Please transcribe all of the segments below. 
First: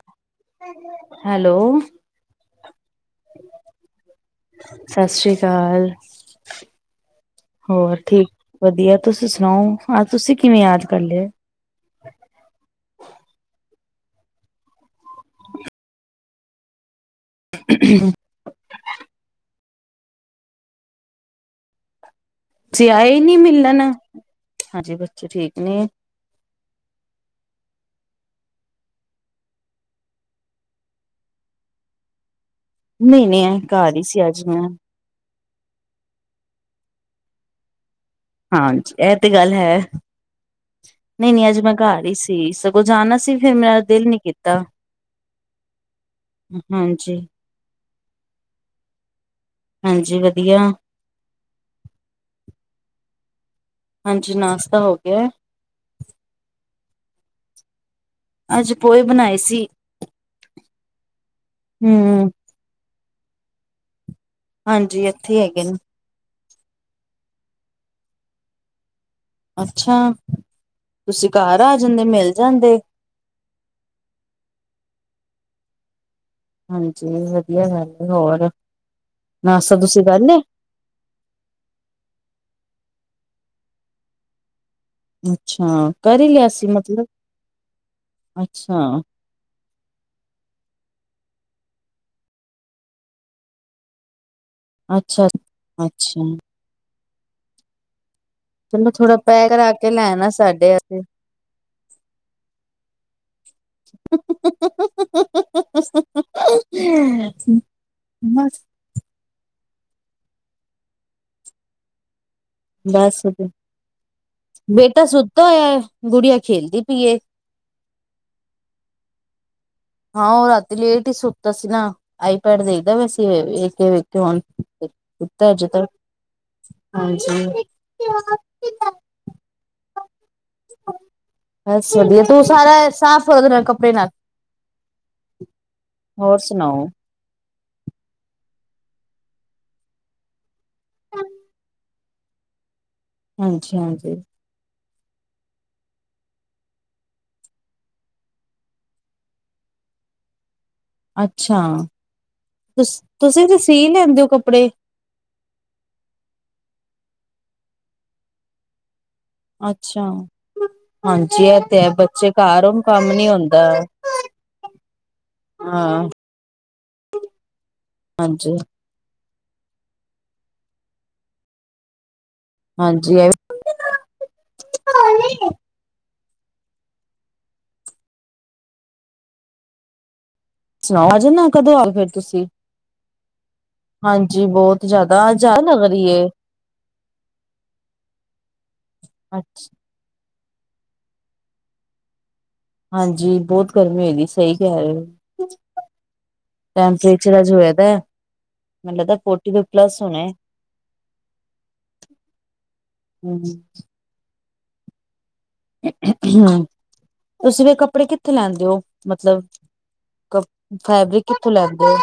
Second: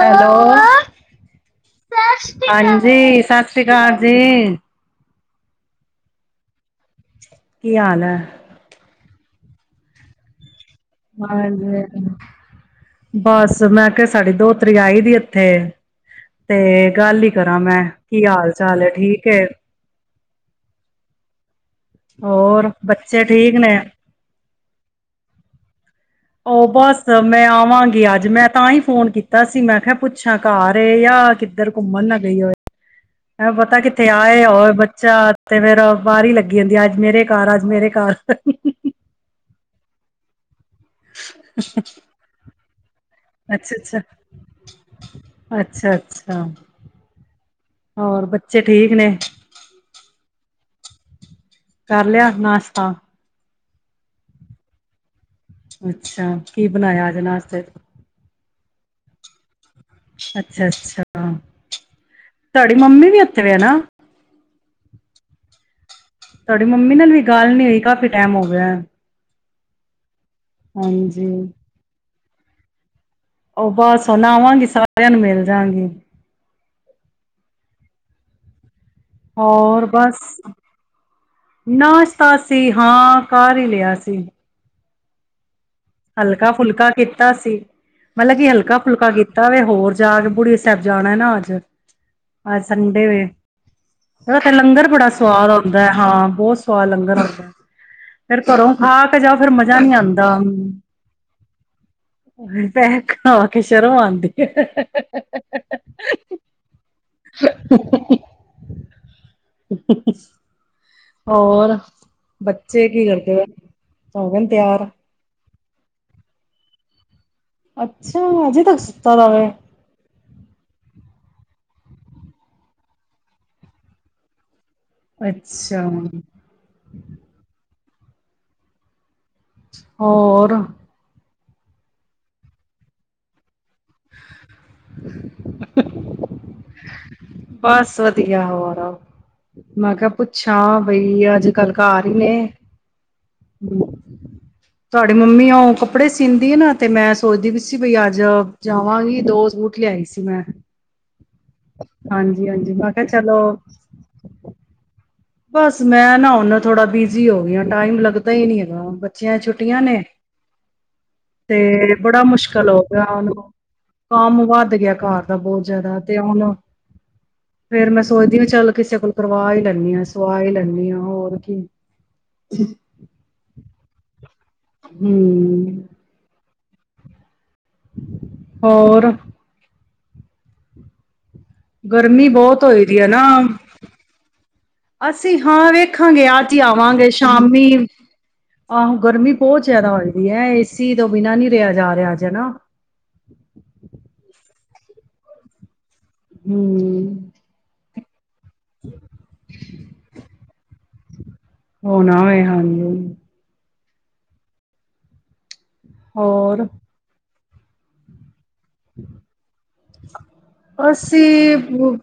Hello hello, ਹਾਂਜੀ ਸਸ ਰੀ ਕਾਰ ਜੀ। ਚਾਲ ਕੀ ਹੋਰ ਹਾਲ ਹੈ ਠੀਕ ਵਧੀਆ। ਤੁਸੀਂ ਸੁਣਾਓ, ਹਾਲ ਤੁਸੀਂ ਕਿਵੇਂ ਯਾਦ ਕਰ ਲਿਆ? ਹਾਂਜੀ -ਬਸ ਮੈਂ ਸਾਡੀ ਦੋਤਰੀ ਆਈਂ ਦੀ ਇੱਥੇਂ ਤੇ ਕੱਲ੍ਹ ਇੱਕ ਕਰਾਂ ਮੈਂ ਕੀ ਹਾਲ- ਚਾਲ ਹੈਂ ਠੀਕ ਐ। ਹੋਰ ਤੁਸੀਂ ਆਏ ਬੱਚੇ ਨੀਂ ਠੀਕ ਨੇ ਮਿਲ਼ਣ, ਹਾਂਜੀ ਬੱਚੇ ਠੀਕ ਨਹੀ ਏ ਉਹ ਬਸ ਮੈਂ ਆਵਾਂਗੀ ਅੱਜ ਮੈਂ ਤਾਂ ਹੀ ਫ਼ੋਨ ਕੀਤਾ ਸੀ, ਮੈਂ ਕਿਹਾਂ ਪੁੱਛਾਂ ਘਰ ਏ ਜਾਂ ਕਿੱਧਰ ਘੁੰਮਣ ਨਾ ਗਈ ਹੋਏ। ਮੈਂ ਨਹੀਂ-ਨਹੀਂ ਪਤਾਂ ਘਰ ਹੀ ਕਿੱਥੇ ਸੀ ਅੱਜ ਆਏਂ ਮੈਂ। ਹੋਰ ਬੱਚਾ ਤੇ ਫ਼ਿਰ ਬਾਹਰ ਹੀ ਲੱ ਕਹਿੰਦੀ ਅੱਜ ਮੇਰੇ ਘਰ, ਅੱਜ ਮੇਰੇ ਘਰ ਅੱਛਾ ਹਾਂਜੀ, ਇਹ ਤੇ ਗੱਲ ਹੈ। ਨਹੀਂ, ਨਹੀਂ। ਅੱਜ ਮੈਂ ਘਰ ਹੀ ਸੀ ਸਗੋਂ ਜਾਣਾ ਸੀ। ਫਿਰ ਮੇਰਾ ਅੱਛਾ ਦਿਲ ਨੀ ਕੀਤਾ। ਅੱਛਾ ਅੱਛਾ ਹਾਂਜੀ, ਹੋਰ ਬੱਚੇ ਠੀਕ ਨੇ ਹਾਂਜੀ ਵਧ ਵਲ ਕਰ ਲਿਆ ਨਾਸ਼ਤਾ ਹਾਂਜੀ, ਨਾਸ਼ਤਾ ਹੋ ਗਿਆ। ਅੱਛਾ, ਕੀ ਬਣਾਇਆ ਅੱਜ ਨਾਸ਼ਤੇ ਚ ਅੱਜ ਪੋਹੇ ਬਣਾਏ ਸੀ। ਅੱਛਾ, ਅੱਛਾ। ਹੂੰ, ਤੁਹਾਡੀ ਮੰਮੀ ਵੀ [inaudible] ਹਾਂਜੀ, ਇੱਥੇ ਹੈਗੇ ਨੇ। ਤੁਹਾਡੀ ਮੰਮੀ ਨਾਲ ਵੀ ਗੱਲ ਨੀ ਹੋਈ। ਕਾਫੀ ਟਾਈਮ ਹੋ ਗਿਆ। ਅੱਛਾ। ਹਾਂਜੀ ਤੁਸੀਂ ਘਰ ਆ ਜਾਂਦੇ ਮਿਲ ਜਾਂਦੇ। ਉਹ ਬਸ ਹੁਨ ਆਵਾਂਗੀ ਸਾਰਿਆਂ ਨੂੰ ਮਿਲ ਜਾਗੀ। ਹਾਂਜੀ, ਵਧੀਆ ਗੱਲ ਹੋਰ। ਨਾਸ਼ਤਾ ਔਰ ਤੁਸੀਂ ਬਸ ਕਰ ਲਿਆ? ਨਾਸ਼ਤਾ ਸੀੇ- ਕਰ ਹੀ ਲਿਆ ਸੀ। [unintelligible] ਕਰ ਹੀ ਲਿਆ ਹਲਕਾ ਸੀ ਫੁਲਕਾ ਮਤਲਬ ਕੀਤਾ ਸੀ। ਮਤਲਬ ਕੀ ਹਲਕਾ ਅੱਛਾ, ਫੁਲਕਾ ਕੀਤਾ ਵੇ। ਹੋਰ ਜਾ ਕੇ ਗੁਰੂ ਸਾਹਿਬ ਜਾਣਾ ਨਾ ਅੱਜ ਸੰਡੇ ਵੈ। ਲੰਗਰ ਬੜਾ ਅੱਛਾ। ਸਆਦ ਆਉਂਦਾ। ਅੱਛਾ, ਹਾਂ, ਬਹੁਤ ਸਵਾਦ ਲੰਗਰ ਹੁੰਦਾ। [inaudible] ਫੇਰ ਘਰੋਂ ਚਲੋ ਖਾ ਥੋੜਾ ਕੇ ਜਾਓ ਪੈਕ ਫੇਰ ਕਰਾ ਮਜਾ ਕੇ ਨਹੀਂ ਲੈ ਆਣਾ ਆਂਦਾ। ਸਾਡੇ ਆਸਤੇ। ਪੈਕ [unintelligible] [unintelligible] ਹੋਰ ਬੱਚੇ ਕੀ ਬਸ, ਕਰਦੇ ਪਏ? ਹੋ ਗਏ ਨੇ ਤਿਆਰ? ਬੇਟਾ ਸੁੱਤਾ ਹੋਇਆ। ਗੁੜੀਆਂ ਖੇਲਦੀ ਪਈਏ। ਅੱਛਾ, ਅਜੇ ਤੱਕ ਸੁੱਤਾ ਵੈ। ਹਾਂ, ਉਹ ਰਾਤੀ ਲੇਟ ਹੀ ਸੁੱਤਾ ਸੀ ਨਾ। ਆਈਪੈਡ ਦੇਖਦਾ ਵੈਸੇ ਵੇ ਵੇਖ ਹੁਣ ਇਕ ਤਾਂ ਅੱਜ ਅੱਛਾ ਕੱਲ, ਹਾਂਜੀ [unintelligible] ਹੋਰ। [inaudible] ਬਸ ਵਧੀਆ ਤੂੰ ਸਾਰਾ ਸਾਫ਼ ਕੱਪ ਹੋਰ ਸੁਣਾਓ ਬਸ ਵਧੀਆ ਹੋਰ ਮੈਂ ਕਿਹਾ ਪੁੱਛਾਂ ਬਈ ਅੱਜ ਕੱਲ ਘਰ ਈ ਨੇ ਹਾਂਜੀ ਹਾਂਜੀ ਤੁਹਾਡੀ ਮੰਮੀ ਓ ਕੱਪੜੇ ਸੀਂਦੀ ਏ ਨਾ ਤੇ ਮੈਂ ਸੋਚਦੀ ਬੀ ਸੀ ਬਈ ਅੱਜ ਜਾਵਾਂਗੀ ਦੋ ਸੂਟ ਲਿਆਈ ਸੀ ਮੈਂ ਅੱਛਾ ਹਾਂਜੀ ਹਾਂਜੀ ਮੈਂ ਕਿਹਾ ਤੁਸੀਂ ਚਲੋ ਤੇ ਸੀ ਲੈਂਦੇ ਹੋ ਕੱਪੜੇ ਬਸ ਮੈਂ ਨਾ ਉਹਨਾ ਥੋੜਾ ਬਿਜੀ ਹੋ ਗਈ ਆਂ ਟਾਈਮ ਲੱਗਦਾ ਹੀ ਨਹੀਂ ਹੈਗਾ ਬੱਚਿਆਂ ਦੀ ਛੁੱਟੀਆਂ ਨੇ ਅੱਛਾ ਹਾਂਜੀ ਇਹ ਹੈ ਤੇ ਬੜਾ ਬੱਚੇ ਘਰ ਮੁਸ਼ਕਿਲ ਹੋ ਹੋਣ ਗਿਆ ਕੰਮ ਨੀ ਉਹਨੂੰ ਹੁੰਦਾ ਕੰਮ ਵੱਧ ਗਿਆ ਘਰ ਦਾ ਬਹੁਤ ਜਿਆਦਾ ਹਾਂ ਤੇ ਹੁਣ ਫੇਰ ਮੈਂ ਸੋਚਦੀ ਹ ਹਾਂਜੀ ਚੱਲ ਕਿਸੇ ਕੋਲ ਪਰਵਾਹ ਹੀ ਲੈਂਦੇ ਹਾਂਂ ਸਵਾ ਹੀ ਲੈਂਦੀ ਆਂ ਹੋਰ ਕੀ ਹਾਂਜੀ ਇਹ ਹਮ ਹੋਰ ਸੁਣਾਓ ਆਜੇ ਨਾ ਗਰਮੀ ਬਹੁਤ ਹੋਈ ਦੀ ਹੈ ਨਾ ਹਾਂਜੀ ਬਹੁਤ ਜ਼ਿਆਦਾ ਅਸੀਂ ਜ਼ਿਆਦਾ ਹਾਂ ਲੱਗ ਰਹੀ ਏ ਵੇਖਾਂਗੇ ਅਜ ਹੀ ਆਵਾਂਗੇ ਸ਼ਾਮੀ ਆਹੋ ਗਰਮੀ ਬਹੁਤ ਜਿਆਦਾ ਹੋਏ ਹੈ ਏਸੀ ਤੋਂ ਬਿਨਾ ਨੀ ਰਿਹਾ ਜਾ ਰਿਹਾ ਅੱਜ ਹਨਾ ਹਾਂਜੀ ਬਹੁਤ ਗਰਮੀ ਹੋਈ ਦੀ ਸਹੀ ਕ [unintelligible] ਟੈਮ ਹਮ ਚਿੜਚਿੜਾ ਜੇਹਾ ਹੋਏ ਦੈ ਮੈਨੂੰ ਲੱਗਦੈ ਫੋਟੀ ਤੋਂ ਪਲੱਸ ਹੋਣੇ ਹੋਣਾ ਹੋਏ ਹਾਂਜੀ ਹਮ ਹੋਰ ਤੁਸੀਂ ਵੀ ਕੱਪੜੇ ਕਿ ਕਿੱਥੇ ਲੈਂਦੇ ਉਹ ਮਤਲਬ ਕ ਫੈਬਰਿਕ ਕਿੱਥੋਂ ਅਸੀਂ ਲੈਂਦੇ ਹੋ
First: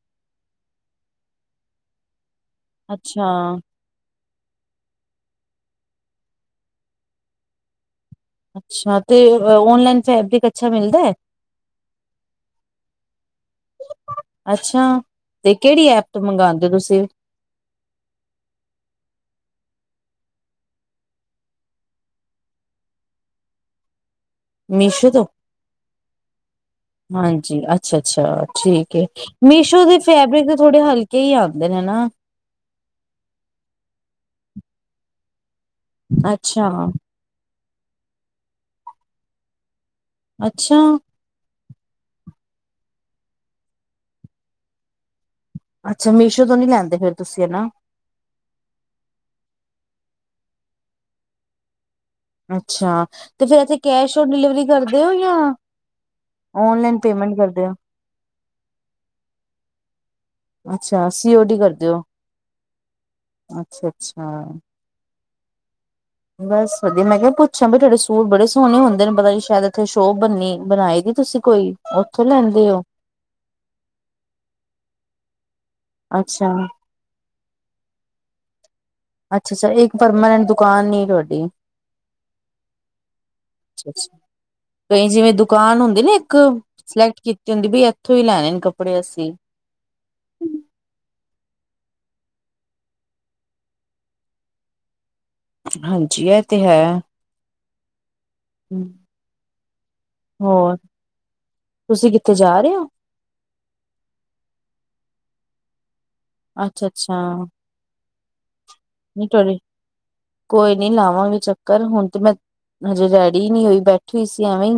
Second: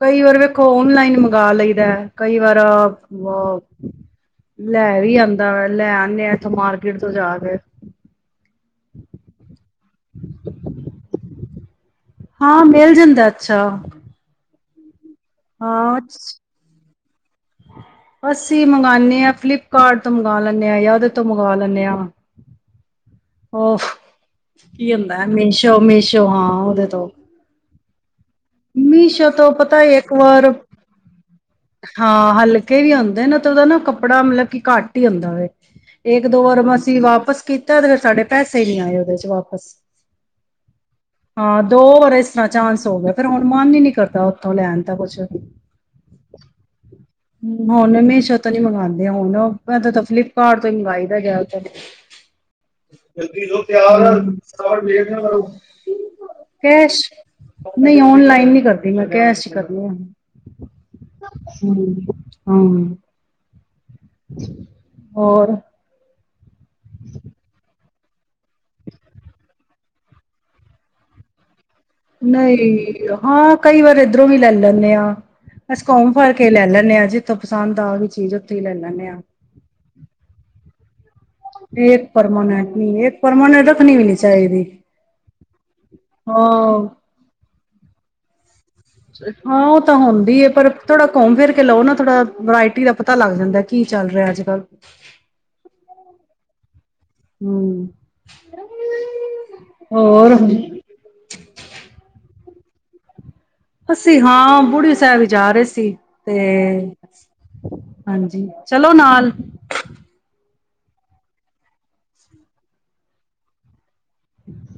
ਕਈ ਵਾਰ ਵੇਖੋ ਓਨਲਾਈਨ ਮੰ ਗਾ ਲਈ ਦੈ ਕਈ ਵਾਰ ਅੱਛਾ ਲੈ ਵੀ ਆਂਦਾ ਲੈ ਆਂਦੇ ਆ ਇੱਥੋਂ ਮਾਰਕੀਟ ਤੋਂ ਜਾ ਕੇ ਅੱਛਾ ਤੇ ਓਨਲਾਈਨ ਫੈਬਰਿਕ ਅੱਛਾ ਮਿਲਦੈ ਹਾਂ ਮਿਲ ਜਾਂਦੈ, ਅੱਛਾ। ਅੱਛਾ। ਤੇ ਕਿਹੜੀ ਹਾਂ ਐਪ ਤੋਂ ਮੰਗਵਾਉਂਦੇ ਤੁਸੀਂ? ਅਸੀਂ ਮੰਗਾਂਨੇ ਆਂ, ਫਲਿੱਪਕਾਰਟ ਤੋਂ ਮੰਗਵਾ ਲੈਂਨੇ ਆਂ, ਜਾਂ ਉਹਦੇ ਤੋਂ ਮੰਗਵਾ ਲੈਂਨੇ ਆਂ। ਉਫ ਕੀ ਮੀਸ਼ੋ ਹੁੰਦੈ, ਤੋਂ ਮੀਸ਼ੋ, ਮਿਸ਼ੋ ਹਾਂ ਉਹਦੇ ਤੋਂ। ਹਾਂਜੀ ਅੱਛਾ ਅੱਛਾ ਠੀਕ ਹੈ ਮਿਸ਼ਾ ਤੋਂ ਪਤਾ ਮੀਸ਼ੋ ਦੇ ਇੱਕ ਫੈਬਰਿਕ ਵਾਰ, ਤਾਂ ਥੋੜੇ ਹਲਕੇ ਹੀ ਆਉਂਦੇ ਨੇ ਨਾ ਹਾਂ ਹਲਕੇ ਵੀ ਆਉਂਦੇ ਨਾ ਤੇ ਉਹਦਾ ਨਾ ਕੱਪੜਾ ਮਤਲਬ ਕਿ ਘੱਟ ਹੁੰਦਾ ਵਵੇ ਇੱਕ ਦੋ ਅੱਛਾ ਵਰਮ ਅਸੀਂ ਵਾਪਿਸ ਕੀਤੀ ਤਾਂ ਫਿਰ ਸਾਡੇ ਪੈਸੇ ਨਹੀਂ ਆਏ, ਉਹਦੇ ਚ ਵਾਪਸ। ਅੱਛਾ ਹਾਂ, ਦੋ ਵਰਸ ਚਾਂਸ ਹੋਵੇ ਹੁਣ, ਮਨ ਹੀ ਨੀ ਕਰਦਾ ਉੱਥੋਂ ਲੈਣ ਦਾਂ, ਕੁਛ ਵੀ। ਅੱਛਾ ਮੀਸ਼ੋ ਤੋਂ ਨੀ ਲੈਂਦੇ ਫਿਰ ਤੁਸੀਂ ਹਨਾ ਹੁਣ ਮਿਸ਼ੋ ਤਾਂ ਨੀ ਮੰਗਵਾਉਂਦੇ ਹੁਣ, ਮੈਂ ਤਾਂ ਫਲਿੱਪਕਾਰਟ ਤੋਂ ਹੀ ਮੰਗਵਾਈ ਦਾ ਗਿਆੂੰ [inaudible] ਅੱਛਾ, ਤੇ ਫਿਰ ਐਤੇ ਕੈਸ਼ ਔਨ ਡਿਲੀਵਰੀ ਕਰਦੇ ਹੋ, ਜਾਂ ਓਨਲਾਈਨ ਕੈਸ਼ ਪੇਮੈਂਟ ਕਰਦੇ ਹੋ। ਨਹੀਂ ਔਨਲਾਈਨ ਨ ਕਰਦੀ ਮੈਂ, ਕੈਸ਼ ਹੀ ਕਰਦੀ ਹਾਂ। ਅੱਛਾ ਸੀ ਓ ਡੀ ਕਰਦੇ ਹੋ ਅੱਛਾ -ਅੱਛਾ [inaudible] ਹੋਰ। ਬਸ ਵਧੀਆ, ਮੈਂ ਕਿਹਾ ਪੁੱਛਿਆ ਬ ਤੁਹਾਡੇ ਸੂਟ ਬੜੇ ਸੋਹਣੇ ਹੁੰਦੇ ਨੇ, ਪਤਾ ਜੀ ਸ਼ਾਇਦ ਇੱਥੇ ਸ਼ੋਅ ਬੰਨੀ ਬਣਾਈ ਦੀ ਤੁਸੀਂ ਕੋਈ? ਉੱਥੋਂ ਲੈਂਦੇ ਹੋ ਨਹੀਂ, ਹਾਂ ਕਈ ਵਾਰ ਇੱਧਰੋਂ ਵੀ ਲੈ ਲੈਂਦੇ ਹਾਂ। ਅਸੀ ਕੌਮ ਫੜ ਕੇ ਅੱਛਾ ਲੈ ਲੈਂਨ ਹਾਂ ਜੀ ਇੱਥੋਂ ਪਸੰਦ ਆ ਗਈ ਚੀਜ਼ [unintelligible] ਚੀਲ [inaudible] ਅੱਛਾ ਅੱਛਾ ਇੱਕ ਪਰਮਾਨੈਂਟ [inaudible] ੀ [unintelligible] ਇੱਕ ਪਰਮਾਨੰਟ ਨੀਂ, ਇੱਕ ਪਰਮਾਨੰਟ ਰੱਖਨੀ ਵੀ ਨੀ ਚਾਹੀਦੀ, ਕਈ ਜਿਵੇਂ ਦੁਕਾਨ ਹੁੰਦੀ ਹਾਂ। ਉਥੋਂ ਹੀ ਲੈਣੇ ਨੇ [inaudible] ਹਾਂ ਉਹ ਤਾਂ ਹੁੰਦੀ ਏ, ਪਰ ਥੋੜਾ ਘੁੰਮ ਫਿਰ ਲਓ ਨਾ ਥੋੜਾ ਵਰਾਇਟੀ ਦਾ ਪਤਾ ਲੱਗ ਜਾਂਦਾ, ਕੀ ਚੱਲ ਰਿਹਾ ਅੱਜ- ਕੱਲ੍ਹ? ਹਾਂਜੀ, ਇਹ ਤੇ ਹੈ। ਹਮ [inaudible] ਹਮ [inaudible] ਹੋਰ, ਤੁਸੀਂ ਕਿਥੇ? ਜਾ ਰਹੇ ਓ? ਅਸੀਂ ਹਾਂ ਬੂੜੀ ਸਾਹਿਬ ਜਾ ਰਹੇ ਸੀ ਤੇ ਅੱਛਾ ਅੱਛਾ ਹਾਂਜੀ ਚਲੋ ਨਾਲ ਕੋਈ ਨੀ ਲਾਵਾਂਗੇ ਚੱਕਰ ਹੁਣ ਤੇ ਮੈਂ ਹਜੇ ਰੈਡੀ ਨਹੀਂ ਹੋਈ ਬੈਠੇ ਠੀ ਸੀ ਐਵੇਂ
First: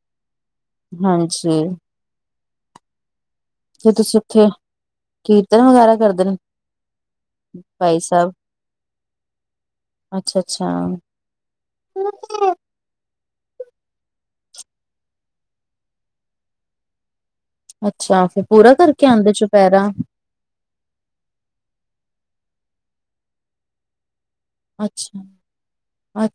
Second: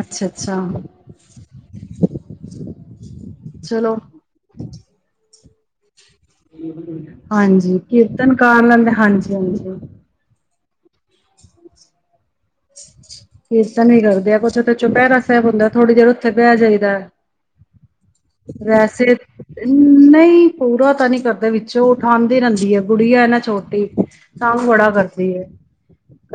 ਅੱਛਾ ਅੱਛਾ ਹਾਂਜੀ ਕੇ ਚਲੋ ਤੁਸੀਂ ਉੱਥੇ ਕੀ ਵਗੈਰਾ ਕਰਦੇ ਨੇ ਹਾਂਜੀ ਭਾਈ ਸਾਹਿਬ। ਕੀਰਤਨ ਕਰ ਲੈਂਦੇ ਹਾਂਜੀ ਹਾਂਜੀ ਅੱਛਾ ਕੀਰਤਨ ਨਹੀਂ ਕਰਦੇ ਆ ਕੁਛ ਚੋਂ ਪੈਰਾ ਸਾਹਿਬ ਹੁੰਦਾ ਥੋੜੀ ਦੇਰ ਉੱਥੇ ਬਹਿ ਜਾਈਦਾ ਅੱਛਾ ਅੱਛਾ, ਫਿਰ ਪੂਰਾ ਕਰਕੇ ਵੈਸੇ ਆਉਂਦੇ ਚੁਪਹਿਰਾ ਨਹੀਂ ਪੂਰਾ ਤਾਂ ਨਹੀਂ ਕਰਦੇ ਵਿੱਚੋਂ ਉਠਾਉਣ ਰਹਿੰਦੀ ਹੈ ਗੁੜੀਆ ਨਾ ਛੋਟੀ ਕੰਮ ਬੜਾ ਕਰਦੀ ਹੈ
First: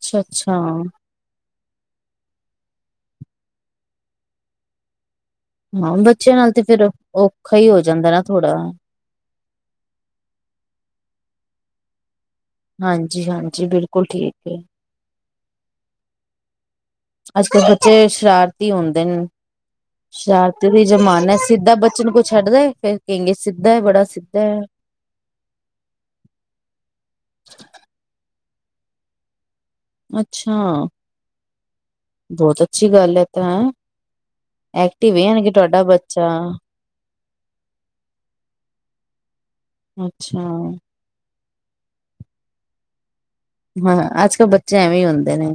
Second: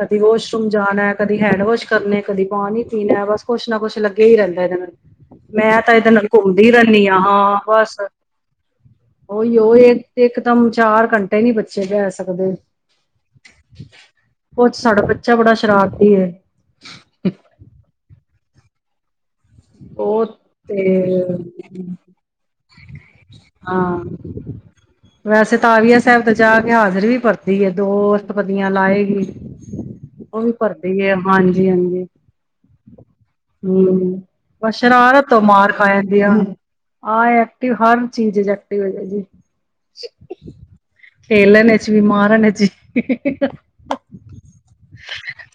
ਕਦੀ ਵਾਸ਼ਰੂਮ ਜਾਣਾ ਕਦੀ ਹੈਂਡ ਵਾਸ਼ ਕਰਨੇ ਕਦੀ ਪਾਣੀ ਸੀਨ ਹੈ ਬਸ ਕੁੱਛ ਨਾ ਕੁੱਛ ਲੱਗਿਆ ਹੀ ਰਹਿੰਦਾ ਇਹਦੇ ਨਾਲ ਮੈਂ ਹਾਂ ਤਾਂ ਇਹਦੇ ਨਾਲ ਬੱਚਿਆਂ ਤੇ ਘੁੰਮਦੀ ਫੇਰ ਰਹਿੰਦੀ ਹਾਂ ਔਖਾ ਹਾਂ ਹੀ ਹੋ ਬਸ ਜਾਂਦਾ ਨਾ ਥੋੜਾ ਉਹੀ ਉਹ ਇਕ ਦਮ ਚਾਰ ਘੰਟੇ ਨ ਨਹੀਂ ਬੱਚੇ ਗਿਆ ਹਾਂਜੀ ਹਾਂਜੀ ਬਿਲਕੁਲ ਠੀਕ ਹੈ ਚ ਬੜਾ ਸ਼ਰਾਰਤੀ ਹੈ ਅੱਜ ਕੱਲ ਬੱਚੇ ਸ਼ਰਾਰਤ ਹੁੰਦੇ ਨੇ ਉਹ ਸ਼ਰਾਰਤੀ ਦੀ ਤੇ ਜ਼ਮਾਨਾ ਸਿੱਧਾ ਬੱਚੇ ਨੂੰ ਕੋਈ ਛੱਡਦਾ ਹੈ ਫੇਰ ਕਹਗੇ ਸਿੱਧਾ ਹੈ ਹਾਂ ਬੜਾ ਸਿੱਧਾ ਹੈ ਵੈਸੇ ਤਵੀਆ ਸਾਹਿਬ ਤੇ ਜਾ ਕੇ ਹਾਜ਼ਰੀ ਵੀ ਪਰਦੀ ਹੈ ਦੋ ਪੱਤੀਆਂ ਲਾਏ ਹੀ ਉਹ ਵੀ ਅੱਛਾ ਭਰਦੀ ਹੈ ਹਾਂਜੀ ਹਾਂਜੀ ਬਹੁਤ ਅੱਛੀ ਗੱਲ ਹੈ ਤਾਂ ਹਮ ਐਕਟਿਵ ਹੈ ਸ਼ਰਾਰਤ ਤੋਂ ਯਾਨੀ ਕਿ ਮਾਰ ਤੁਹਾਡਾ ਖਾ ਜਾਂਦੀ ਬੱਚਾ ਆ ਆਹ ਐਕਟਿਵ ਹਰ ਚੀਜ਼ ਐਕਟਿਵ ਜੀ ਅੱਛਾ ਖੇਲਣਾ ਚ ਵੀ ਮਾਰਨ ਜੀ ਹਾਂ ਅੱਜ ਕੱਲ ਬੱਚੇ ਐਵੇਂ ਹੁੰਦੇ ਨੇ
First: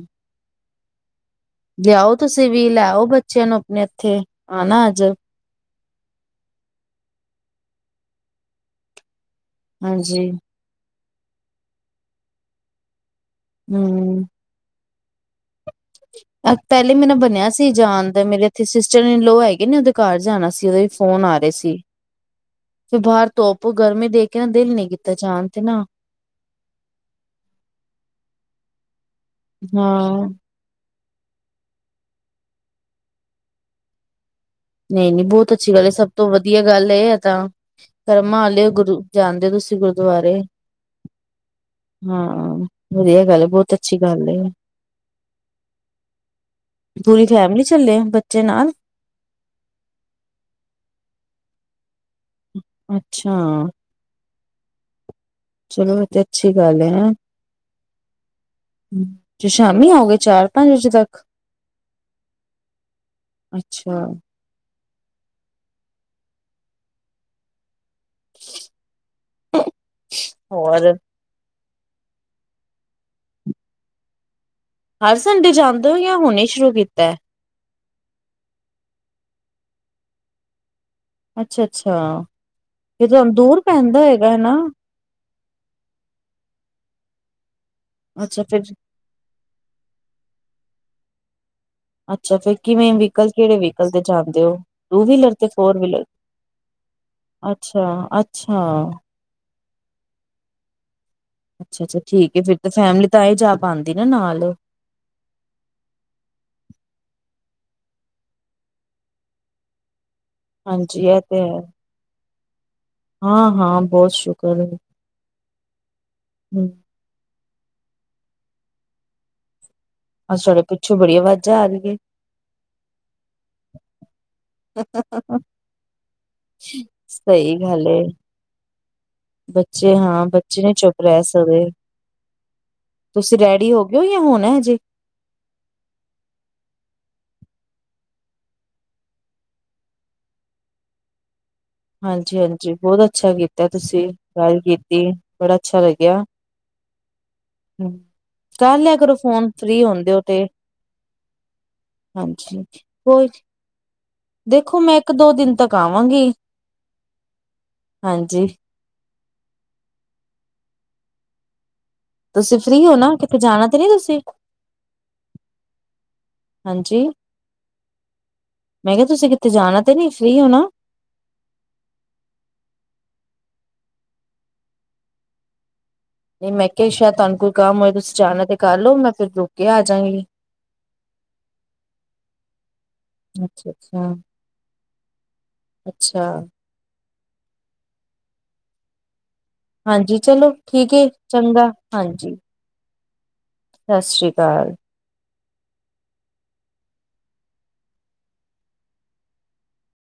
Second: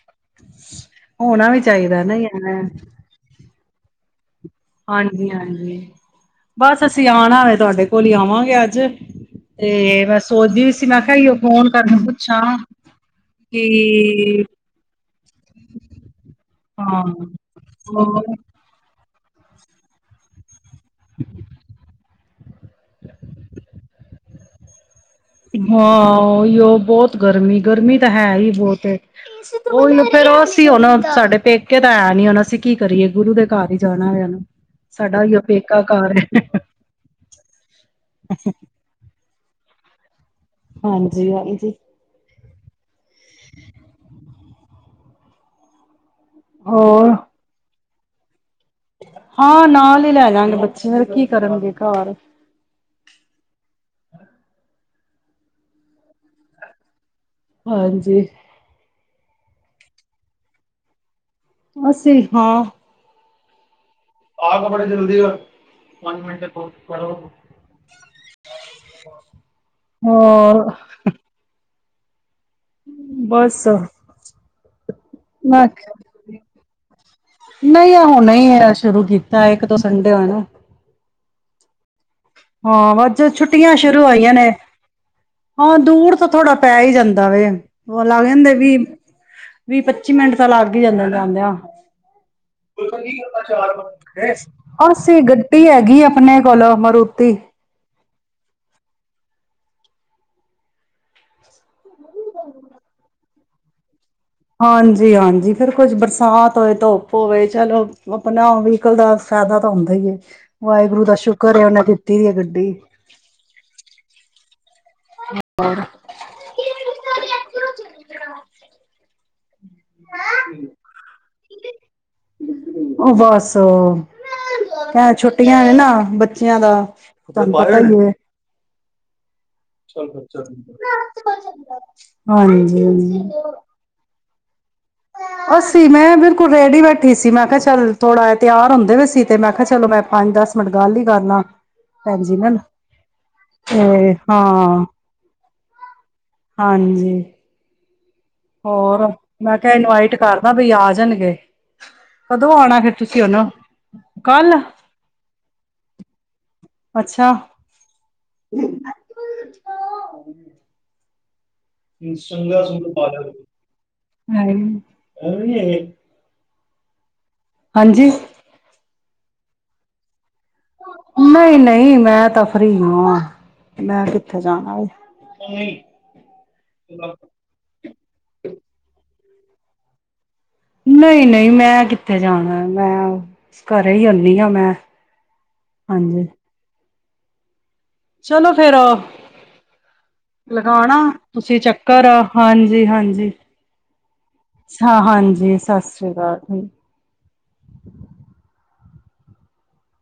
ਹੋਣਾ ਵੀ ਚਾਹੀਦਾ ਨਾ ਲਿਆਓ ਤੁਸੀਂ ਵੀ ਲਿਆਓ ਬੱਚਿਆਂ ਨੂੰ ਆਪਣੇ ਇੱਥੇ ਆਨਾ ਅੱਜ ਹਾਂਜੀ ਹਾਂਜੀ ਬਸ ਅਸੀਂ ਆਣਾ ਵ ਤੁਹਾਡੇ ਕੋਲ ਹੀ ਆਵਾਂਗੇ ਅੱਜ ਤੇ ਮੈਂ ਹਾਂਜੀ ਸੋਚਦੀ ਵੀ ਸੀ ਮੈਂ ਅਈਓ, ਫ਼ੋਨ ਕਰਕੇ ਪੁੱਛਾਂ ਕੀ [inaudible] ਪੈਲੇ ਮੇ ਨਾ ਬਣਿਆ ਸੀ ਜਾਨ ਦਾ, ਹੋਰ ਮੇਰੇ ਐਥੇ ਸਿਸ ਤੇਣੇ ਲੋ ਹੈਗੇ ਨੇ ਔਦੇ ਘਰ ਜਾਣਾ ਸੀ ਓਦੇ ਵੀ ਫੋਨ ਆ ਰੇ ਸੀ ਫੇਰ ਬਾਰ ਧੋਪ ਗਰਮੀ ਦੇਖ ਕੇ ਨਾ ਦੇਲ ਨੀ ਕੀਤ ਹਾਂ, ਔਈਔ ਬੌਤ ਗਰਮੀ ਗਰਮੀ ਤਾਂ ਹੈ ਈ ਏ ਬੌਤ। ਔਈਔ ਫੇਰ ਹਾਂ ਅਸੀ ਹੋਣ ਸਾਡੇ ਪੇਕੇ ਤਾਂ ਐਂ ਨੀ ਹੁਣ ਅਸੀਂ ਕੀ ਕਰੀਏ, ਗੁਰੂ ਦੇ ਘਰ ਈ ਜਾਣਾ ਵੇ ਹੁਣ। ਨਹੀਂ ਸਾਡਾ ਨਹੀਂ, ਉਹੀਓ ਬੌਤ ਅੱਛੀ ਪੇਕਾ ਗੱਲ ਏ, ਸਭ ਘਰ ਤੋਂ ਵਧੀਆ ਗੱਲ ਏ ਏ ਤਾਂ। ਕਰਮਾਂ ਆਲੇ ਔ ਗੁਰੂ ਜਾਂਦੇ ਔ ਤੁਸੀਂ ਗੁਰਦੁਆਰੇ? ਹਾਂਜੀ ਹਾਂਜੀ। ਹਾਂ। ਵਧੀਆ ਗੱਲ ਏ, ਬੌਤ ਅੱਛੀ ਗੱਲ ਏ। ਹੋਰ ਪੂਰੀ ਫੈਮਲੀ ਸੀ। ਡਿੱਲੇ ਆ ਬੱਚੇ ਨਾਲ। ਹਾਂ, ਨਾਲ ਹੀ ਲੈ ਜਾਗੇ ਬੱਚੇ, ਫੇਰ ਕੀ ਕਰਨਗੇ ਘਾਰ? ਅੱਛਾ। ਚਲੋ ਐਤੇ ਅੱਛੀ ਗੱਲ ਏ, ਹੈਂ। ਹਾਂਜੀ। ਹੂੰ, ਦੇ ਸ਼ਾਮੀ ਆਓਗੇ, ਚਾਰ ਪੰਜ ਵਜੇ ਤੱਕ। ਅਸੀਂ ਹਾਂ। ਅੱਛਾ। ਆ ਕਬੜੇ ਜਲਦੀ ਔ ਪੰਜ ਮਿੰਟ ਏ ਕੋਛ ਕਰੋ। ਹੋਰ ਬੱਸ ਹਰ ਸੰਡੇ ਜਾਂਦੇ ਔ ਯਾ ਹੁਣੇ ਸ਼ੁਰੂ ਕੀਤੈ। ਨਹੀਂ ਆ ਹੁਣੇ ਹੀ ਐ ਸ਼ੁਰੂ ਕੀਤਾ ਇੱਕ ਦੋ ਸੰਡੇ ਆ ਨਾ। ਅੱਛਾ ਅੱਛਾ। ਹਾਂ, ਅੱਜ ਛੁੱਟੀਆਂ ਸ਼ੁਰੂ ਹੋਈਆਂ ਨੇ। ਹਨਾ ਹਾਂ, ਦੂਰ ਤਾਂ ਥੋੜਾ ਪੈ ਹੀ ਜਾਂਦੈ ਵੇ। ਹੋਰ ਲੱਗ ਅੱਛਾ ਜਾਂਦੇ ਫਿਰ ਵੀਹ ਵੀਹ ਪੱਚੀ ਮਿੰਟ ਤਾਂ ਲੱਗ ਲੱਗ ਈ ਜਾਂਦੈ ਜਾੰਦੇਆ। ਅੱਛਾ ਫਿਰ ਕਿਵੇਂ ਵਹੀਕਲ ਕਿਹੜੇ ਵਹੀਕਲ ਤੇ ਜਾਂਦੇ ਹੋ ਟੂ ਅਸੀ ਵੀਲਰ ਗੱਡੀ ਹੈਗੀ ਅਪਣੇ ਕੋਲੋਂ ਮਰੂਤ ਅੱਛਾ ਅੱਛਾ। ਅੱਛਾ ਅੱਛਾ, ਠੀਕ ਹੈ ਫਿਰ ਤਾਂ ਫੈਮਲੀ ਤਾਂ ਈ ਜਾ ਪਾਂਦੀ। ਹਾਂਜੀ ਹਾਂਜੀ, ਫੇਰ ਕੁੱਛ ਬਰਸਾਤ ਹੋਏ ਧੋਪ ਹੋਵੇ ਚਲੋ, ਆਪਣਾ ਵੀਹਕਲ ਦਾ ਫੈਦਾ ਤਾਂ ਹੁੰਦਾ ਈ ਏ। ਹਾਂਜੀ ਇਹ ਤੇ ਹੈ, ਹੈ ਗੱਡੀ ਹਾਂ- ਹਾਂ ਬਹੁਤ ਸ਼ੁਕਰ ਐ। ਹੂੰ। ਅੱਜ ਤੁਹਾਡੇ ਪਿੱਛੋਂ ਬੜੀ ਆਵਾਜ਼ਾਂ ਆ ਰਹੀ ਹੈ ਉਹ ਬਸ ਕ ਛੁੱਟੀਆਂ ਨੇ ਨਾ ਬੱਚਿਆਂ ਦਾ ਤਾਨੂੰ ਸਹੀ ਪਤਾ ਗੱਲ ਏ ਈ ਐ। ਬੱਚੇ ਹਾਂ ਬੱਚੇ ਨਹੀਂ ਚੁੱਪ ਰਹਿ ਸਕਦੇ, ਤੁਸੀਂ ਹਾਂਜੀ ਰੈਡੀ ਹੋ ਗਏ ਹੋ ਜਾਂ ਹੋਣ ਐ ਜੀ। ਅਸੀਂ ਮੈਂ ਬਿਲਕੁਲ ਰੈਡੀ ਬੈਠੀ ਸੀ ਮੈਂ ਕਿਹਾ ਚੱਲ ਥੋੜ੍ਹਾ ਇਹ ਤਿਆਰ ਹੁੰਦੇ ਵੀ ਸੀ, ਤੇ ਮੈਂ ਕਿਹਾ ਚਲੋ ਮੈਂ ਪੰਜ ਦਸ ਮਿੰਟ ਗੱਲ ਹੀ ਕਰਲਾ। ਭੈਣ ਜੀ ਨਾਲ ਹਾਂਜੀ-ਹਾਂਜੀ ਬਹੁਤ ਅੱਛਾ ਕੀਤਾ, ਤੁਸੀਂ ਤੇ ਗੱਲ ਹਾਂ ਕੀਤੀ। ਬੜਾ ਅੱਛਾ ਲੱਗਿਆ। ਹਾਂਜੀ ਹਮ ਕਰ ਲਿਆ ਹੋਰ ਕਰੋ ਫੋਨ ਮੈਂ ਕਿਹਾ ਫ੍ਰਰੀ ਹੁੰਦੇ ਇਨਵਾਈਟ ਹੋ ਤੇ ਕਰਦਾ ਬਈ ਆ ਜਾਣਗੇ, ਕਦੋਂ ਹਾਂਜੀ ਆਉਣਾ ਫਿਰ ਤੁਸੀਂ ਕੋਈ ਹੁਣ ਦੇਖੋ ਮੈਂ ਇੱਕ ਦੋ ਦਿਨ ਤੱਕ ਆਵਾਂਗੀ, ਅੱਛਾ ਹਾਂਜੀ। [unintelligible] ਤੁਸੀਂ ਚੰਗਾ ਸੂਟ ਫ੍ਰਰੀ ਹੋ ਪਾ ਨਾ ਕਿਤੇ ਲੈਂਦੀ ਜਾਣਾ ਤੇ ਨੀ ਤੁਸੀਂ ਹੈ ਨੀ, ਹੋਰ ਨੀ ਹੈਗੇ। ਹਾਂਜੀ। ਹਾਂਜੀ। ਮੈਂ ਕਿਹਾ ਤੁਸੀਂ ਕਿਤੇ ਜਾਣਾ ਤੇ ਨੀ ਫ੍ਰਰੀ ਹੋ ਨਾ ਨਹੀਂ-ਨਹੀਂ ਮੈਂ ਤਾਂ ਫਰੀ ਆਂ। ਮੈਂ ਕਿੱਥੇ ਜਾਣਾ ਏ। ਨਹੀਂ ਮੈਂ ਕਿਹਾ ਸ਼ਾਇਦ ਤੁਹਾਨੂੰ ਕੋਈ ਕੰਮ ਹੋਏ ਤੁਸੀਂ ਜਾਣਾ ਤੇ ਕਰ ਲਓ ਮੈਂ ਫਿਰ ਰੁਕ ਕੇ ਆਜਾਂਗੀ। ਨਹੀਂ, ਨਹੀਂ ਮੈਂ ਕਿੱਥੇ ਜਾਣਾ ਮੈਂ ਅੱਛਾ ਘਰੇ ਹੀ ਅੱਛਾ ਹੁੰਦੀ ਹਾਂ ਮੈਂ ਅੱਛਾ, ਹਾਂਜੀ ਚਲੋ ਫੇਰ ਉਹ ਹਾਂਜੀ ਚਲੋ ਠੀਕ ਲਗਾਣਾ ਹੈ ਤੁਸੀਂ ਚੰਗਾ ਚੱਕਰ ਆ ਹਾਂਜੀ- ਹਾਂਜੀ-ਹਾਂਜੀ, ਸਤਿ ਸ੍ਰੀ ਅਕਾਲ ਹਾਂ ਹਾਂਜੀ। ਸਤਿ ਸ਼੍ਰੀ ਅਕਾਲ ਜੀ।